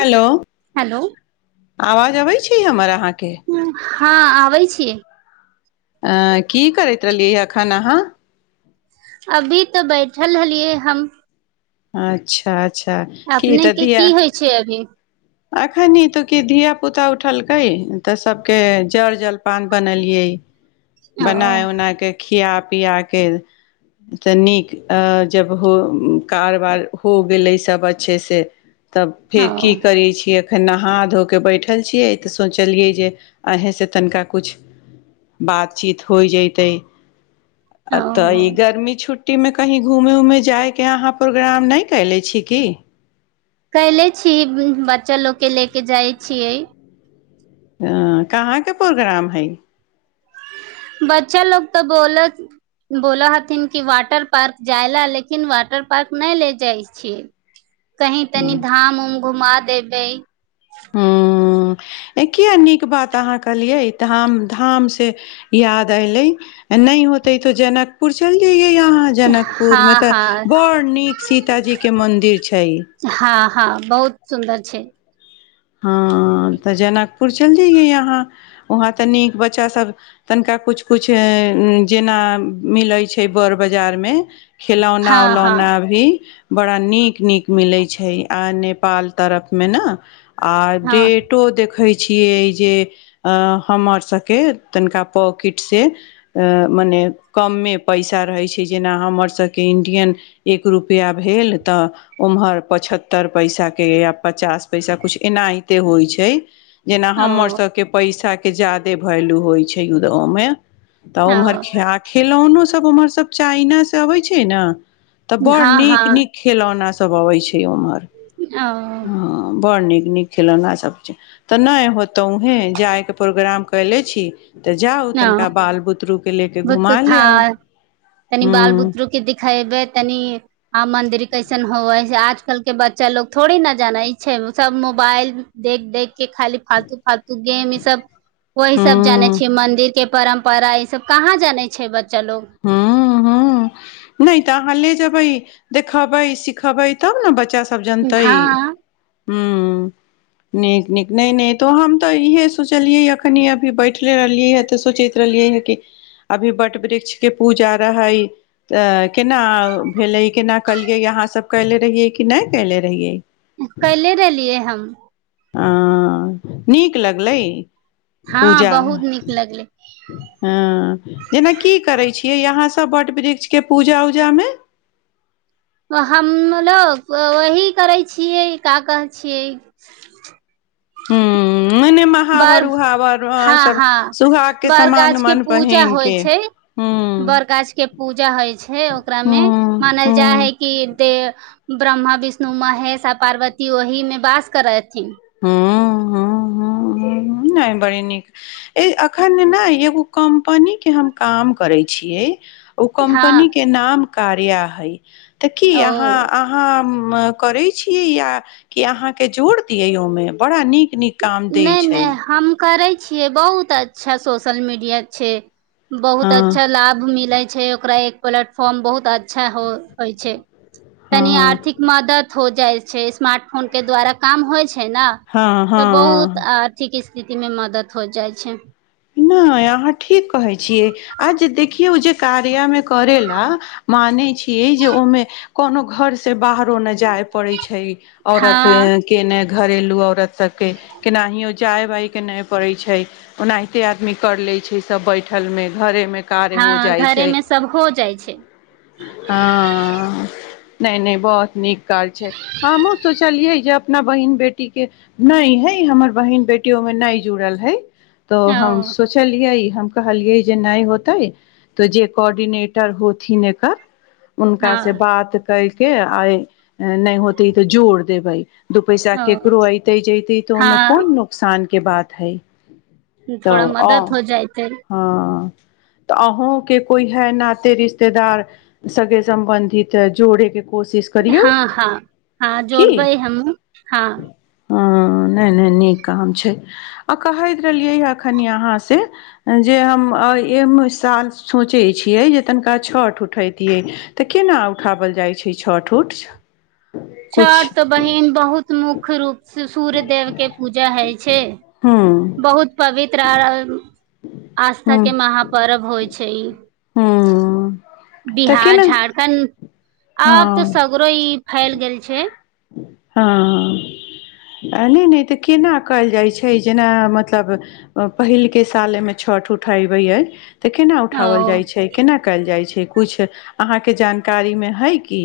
hello hello आवाज अबै छै हमर अहाँके हँ आबै छीयै अ की करैत रहलियै अखन अहाँ अभी तऽ बैठल लहलियै हम अच्छा अच्छा की तऽ धिया अ छै अभी अखन इ त की धिया पुता उठलकै तऽ सभके जलपान बनेलियै ओ बनाय उनाय कऽ खिया पिया कऽ तऽ नीक जब हो कारबार हो गेलै सब अच्छेसँ तब ओ फेर की करै छियै फेर नहा धो कऽ बैठल छियै तऽ सोचलियै जे अहीसँ तनिका किछु बातचीत होइ जैतै ओ तऽ हो ई गर्मी छुट्टी ट्टीमे कहीं घुमे उमे जाइके अहाँ प्रोग्राम नहि कले छी की कयले छी बच्चा लोक के ले के जाइ छियै अं कहाँके प्रोग्राम हइ बच्चा लोक तऽ बोलत बोलऽ हथिन कि वाटर पार्क जाय ला लेकिन वाटर पार्क नहि ले जाइ अछि कही तनी हूँ धाम उम घुमा देबै ह ए किए नीक बात अहाँ कहलियै ई धाम धाम से याद एयलै नै होतै तो जनक पुछल जइये यहाँ जनकपुर में हँ तऽ हँ बड़ नीक सीतााजी के मंदिर छै हँ हँ बहुत सुन्दर छै हँ तऽ जनकपुर चइल जइयै यहाँ वहाँ तऽ नीक बच्चासभ तनिका कुछ कुछ जेना मिलै छै बड़ बाजारमे खिलौना हँ हँ उलौना भी बड़ा नीक नीक मिलै छै आ नेपाल तरफमें न आ हँ डेटो देख दखै छियै जे हमर सभके तनिका पॉकेटसँ मने कमें पैसा रहै छै जेना हमरसभके इण्डियन एक रुपआ भेल त उम्हर पचहत्तर पैसा के या पचास पैसा कुछ एनाहिते होइ छै जेना ओ हमर सबके पैसा के ज्यादे वैल्यू होइ छै अमे तऽ ओ उमहर खियाक खेलौनो सब उम्हर सब चाइना से अबै छै ने तऽ बड़ हँ हँ नीक नीक खेलौना सब अबै छै ओम्हर आँ ओ बड्ड नीक नीक खेलौना सब तऽ नहि होतौ उहे जायके प्रोग्राम कयले छी तऽ जाउ ओ तनिका बाल बुतरू के लेके हँ घुमा ले आउ तनि हूँ बाल बुदरु के देखैबय तनि आ मन्दिर कैसन होवै आजकल के बच्चा लोग थोड़े ने जानै छै सब मोबाइल देख देख के खाली फालतू फालतू गेम ई सब वही सब जाने हूँ छी मंदिर के परम्परा ई सब कहाँ जानै छै बच्चा लोग हूँ हूँ नहि तऽ अहाँ ले जेबै देखबै सिखबै तब ने बच्चा सब सब जनतै हँ हूं नीक नीक नहि नहि तो हम तऽ इहे सोचलियै अखनी अभी बैठले रहलिय ह तऽ सोचय रहलियै है कि अभी वट वृक्ष के पूजा रहै तऽ केना भेलै केना कलियै अहाँसभ कयले रहियै कि नहि कयले रहियै कैले रहलियै हम आँ नीक लगलै हँ पूजा बहुत नीक लगलै हँ जेना की करै छियै अहाँसभ वट वृक्षके पूजा उजामे‌ हमलोग वही करै छियै का कहै छियै हूँ ओने म [inaudible] हाँ बड़ वरु उहावरु हँ सब हँ सुहाग के बड़ गाछ समान पहिनक के हूँ बड़ गाछ के पूजा होइ छै ओकरा मे हूँ मानल जा हूँ हई कि दे ब्रह्मा विष्णु महेश पार्वती ओहि मे वास करै हथिन हूं‌ हूं हूं नहि बड़ी नीक ए एखन ने एगो कम्पनी के हम काम करै छियै ओ हँ कमनी के नाम कार्या हई त की अहाँ ओ आँ हम करै छिय आ की अहाँके जोड़ि दिय ओहिमे बड़ा नीक नीक काम दै नहि छै नहि हम करै छियै बहुत अच्छा सोशल मीडिया छै बहुत हँ अच्छा लाभ मिले छै ओकरा एक प्लेटफॉर्म बहुत अ -अच्छा होइ छै तनी हँ आर्थिक मदद हो जाइ छै स्मार्ट फोन के द्वारा काम होइ छै ने हँ तऽ हँ बहुत आर्थिक स्थितिमे मदद हो जाइत छै नहि अहाँ ठीक कहै छियै आ जे देखियौ ओ जे कार्यामे करै ला माने छियै जे ओहिमे कोनो घर से बाहरो नहि जाय पड़ैय छै औरत हँ ऐं के ने घरेलू औरत सब के केनाहि ओ जाय बाय के नहि पड़े छै ओनाहि कते आदमी कर ले छै सब बैठल मे घरे मे हँ घरे मे सब हो जाइ छै हँ नहि नहि बहुत नीक काज छै हमहुँ सोचलियै जब अपना बहिन बेटी के नहि हइ हमर बहिन बेटी ओहिमे नहि जुड़ल हइ तो ओ हम सोचलियै हम कहलियै जे नहि होतै तऽ जे कोर्डिनेटर होथिन एकर हुनका से हँ बात करके आइ नहि होते है तऽ जोड़ देबै दू पैसा ओ केकरो ऐते जते तऽ ओहिमे कोन हँ नुकसान के बात हइ तऽ थोड़ा आ मदद हो जयतै हँ तऽ अहुं के कोई है ना ते रिश्तेदार सगे सम्बंधि त जोड़ेके कोशिश करियौ हँ हँ हँ जोड़बै हमूँ हँ हं नहि नहि नीक काम छै आ कहैत रहलियै ह एखन अहाँ से जे हम ए म साल सोचैत छियै जे तनिका छठि उठैतियै तऽ केना उठाओल जाइ छै छठ उठ किछु छठ बहिन बहुत मुख्य रूपस सूर्यदेवके पूजा होइ छै हूँ बहुत पवित्र आर आस्था के महापर्व होइ छै ई हँ बिहार झारखंड आब हँ त सगरो ई फैल गेल छै हँ नै नै तऽ केना कयल जाइत छै जेना मतलब पहिलके सालमे छठ उठे बै अय तऽ केना ओ उठाओल जाइ छै केना कयल जाइ छै किछु अहाँके जानकारीमे हइ कि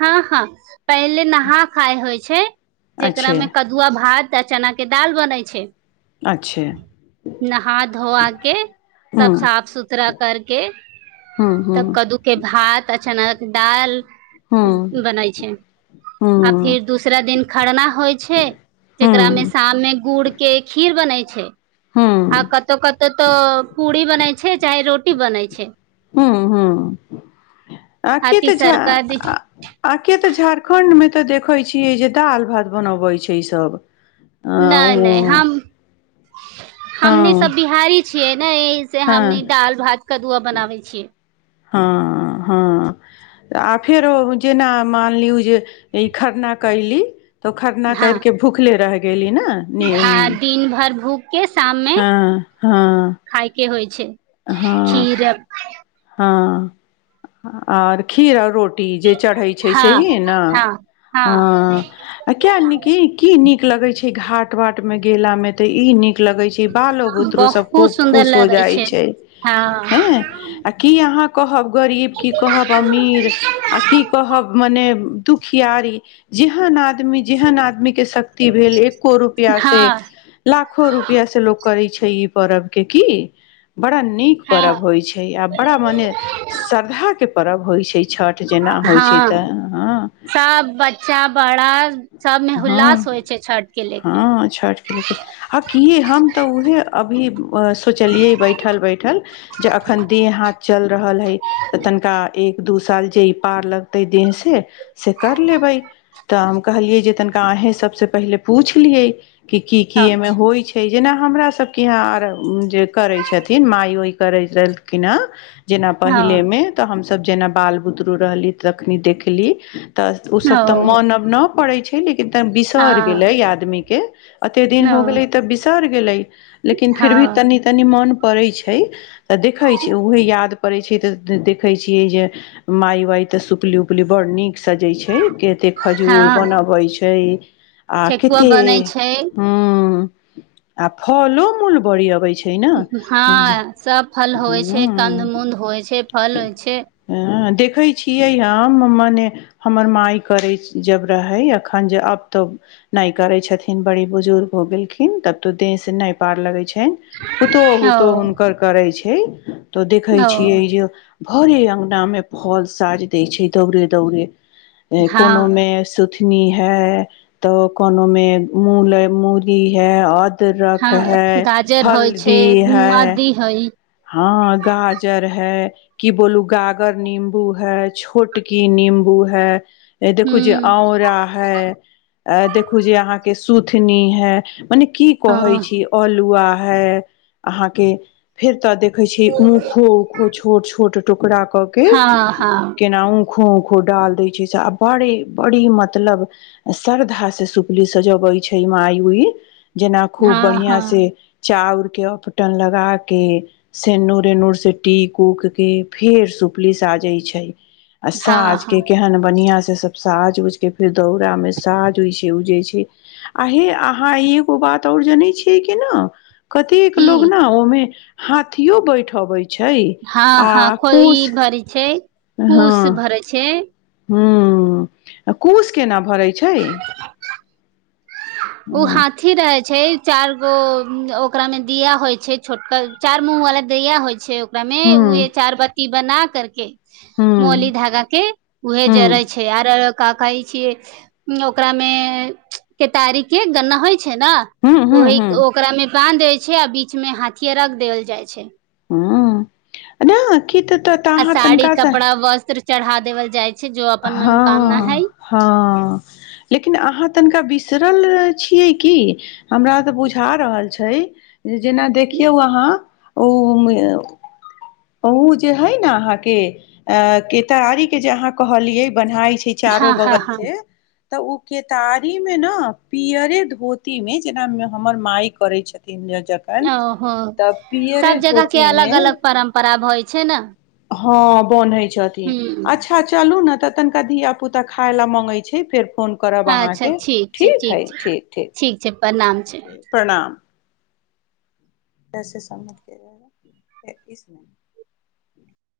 हँ हँ पहिले नहा खाय होय छै जेकरा अच्छे मे क दु आ भात आ चना के दाल बनै छै अच्छा नहा धोआ के सब हूँ साफ सुथरा करके हूँ हूँ तब कद्दूके भात अ चना क दाल हूँ बनै छै आ हूँ फिर दूसरा दिन खरना होइ छे जेकरा मे हूँ शाम मे गुड़ के खीर बनै छै हूँ आ कतउकतउ तऽ पूरी बनै छै चाहे रोटी बनैत छै हू ह आ की तऽ झ तीसरका दिन आ के त झारखण्ड में तऽ देखैत छियै जे दालि भात बनबैत छै ई सब नै नै हम हमनी हँ सब बिहारी छियै ने से हँ हमनी दाल भात कदुआ बनाबै छियै हँ हँ आ फेरो जेना मान लियौ जे ई खरना कयली त ओ खरना हँ कर केे भूखले रह गेली ने न हँ दिन भर भूख हँ हँ खायके होई छै हँ खीर हँ आर खीर रोट टी जे चढ़ै छै से हँ ही ने हँ हँ ह आ किया निकी की निक लगै छै घाट वाट में गेला में ते इ नीक लगै छै बालो बुतरु सब बहुत खूब सुन्दर खुश हो लगै जाइ छै हँ हैं आ की आहाँ कहब गरीब की कहब अमीर आ की कहब मने दुखियारी जेहन आदमी जेहन आदमी के शक्ति भेल एको रुपआ से हँ लाखो रुपया से लोक करै छै ई पर्व के की बड़ा नीक पोरब होइ छै है आ पोरब ओने श्रद्धा के परब होइ छै छठ ट जेना होइ छै त हँ चा बड़ा सबमे हँ हुल्लास होइ छै छठ के ले के हँ छठ के लेके आ कि हम त उहे अभी सोचलिये बैठल बैठल जे अखन देह हाथ चल रहल हई त तनिका एक दू साल जे ई पार लगतै देह से से कर लेबै त हम कहलिये जे तनिका अहें सभसँ पहिले पूछ लियै कि की की हँ एहिमे होइ छै जेना हमरा सबके यहाँ आर जे करै छथिन माय ओय करै रहलखिन हैं जेना पहिले हँ मे त हमसब जेना बाल बुदरु रहली तखनी देखली त ओसभ त हँ मोन अब न ड़ै छै लेकिन त बिसर गेलै हँ आदमीके अतेक दिन हो गेलै त बिसरि गेलै लेकिन फिर भी हँ तनी तनी मोन पड़ै छ त देखै छै उहे याद पड़ै छै त देखे छियै जे मााय वाइ त सुपली उपली बड़ नीक सजे छै केते खजूर हँ बनबै छै आ ठेकुआ केते बनै छै हूँ आ फलो मूल बड़ी अबै छै ने जे हँ सब फल होइ छै हूँ कन्द मुद होइ छै फल होइ छ हँ देखै छियै हम मने हमर माई करै जब रहै एखन जे अब त नाय करै छथिन बड़ी बुजुर्ग हो गेलखिन तब त से नह पार लगै छै पुतहु ओ हुतो हुनकर करै छै त देखै ओ छियै ज भरे अंगना मे फल साज दै छै दौड़े दौड़ हँ कोनो में नी नी है तो कोनो मे मूले मूली है दरक हँ है हल्दी है हई हँ गाजर है कि बोलू गागर नींबू है छोटकी नींबू है अ ह देखू जे औंरा है अ देखू जे अहाँके सुथनी है मने की कह्य हँ छी अलुआ है अहाँ के फेर त देख छी ऊखो ऊखो छोट छोट टुकड़ा क के हँ हँ केनाऊ खो खो डाल दै छै से आ बड़ बड़ी मतलब आ श्रद्धा से सुपली सजाबै छै मायी उई जेना खूब हँ बढ़िया से हँ चाउर के अपटन लगा के सेनुर एनुर से टीक उक के फेर सुपलि साजय छै आ हँ साज हँ के केहन बढ़ियां से सब साज उजके फेर दौरा मे साझ होइ छै उजै छै आ हे आहाँ एगो बात और जनै छियै की न कतेक की लोग न ओमे हाथियों बैठबे हँ हँ कोई भरी छै कूश भरे छै हं आ कूश केना भरै छै ऊ हा हँ थी रहै छै चार गो ओकरा में दिया होय छै छोटका चार मुह वाला दियाा होइ छै करा में उहे हूँ चार बत्ती बना कर के मोली हूँ धागा के उहे जड़े हूँ छै छे आर कहै छियै ओकरा मे केतारी के गन्ना होइ छै छै न हूँ हूँ ओहि हूँ ओकरा मे बान् देै छै आ बीच में हाथियए रख देल जाइ छै हं नहि की तऽ त आ साड़ी कपड़ा वस्त्र चढ़ा देवल जाय छै जो अपन हँ मनोकामना हय हँ लेकिन अहाँ तनिका बिसरल छियै की हमरा तऽ बुझा रहल छै जेना देखियौ अहाँ उं उ जे हय न अहाँ के अ केतारी के जे अहाँ कहलियै बन्हाई छै की चारो हँ हँ बगल हँ से तऽ ओ केतारी मे ने पियरे धोती मे जेना हमर माइ करे छथिन ज ओहो सब जगह के मे अलग अलग परम्परा भइ छै न हँ बन्है छथिन अच्छ आ चलू ने तऽ तनिका धिया पुता खाय लऽ माँगै छै फेर फोन करब अच्छा आहाँके छै ठीक है छै ठीक ठीक छै प्रणाम छै प्रणाम [inaudible]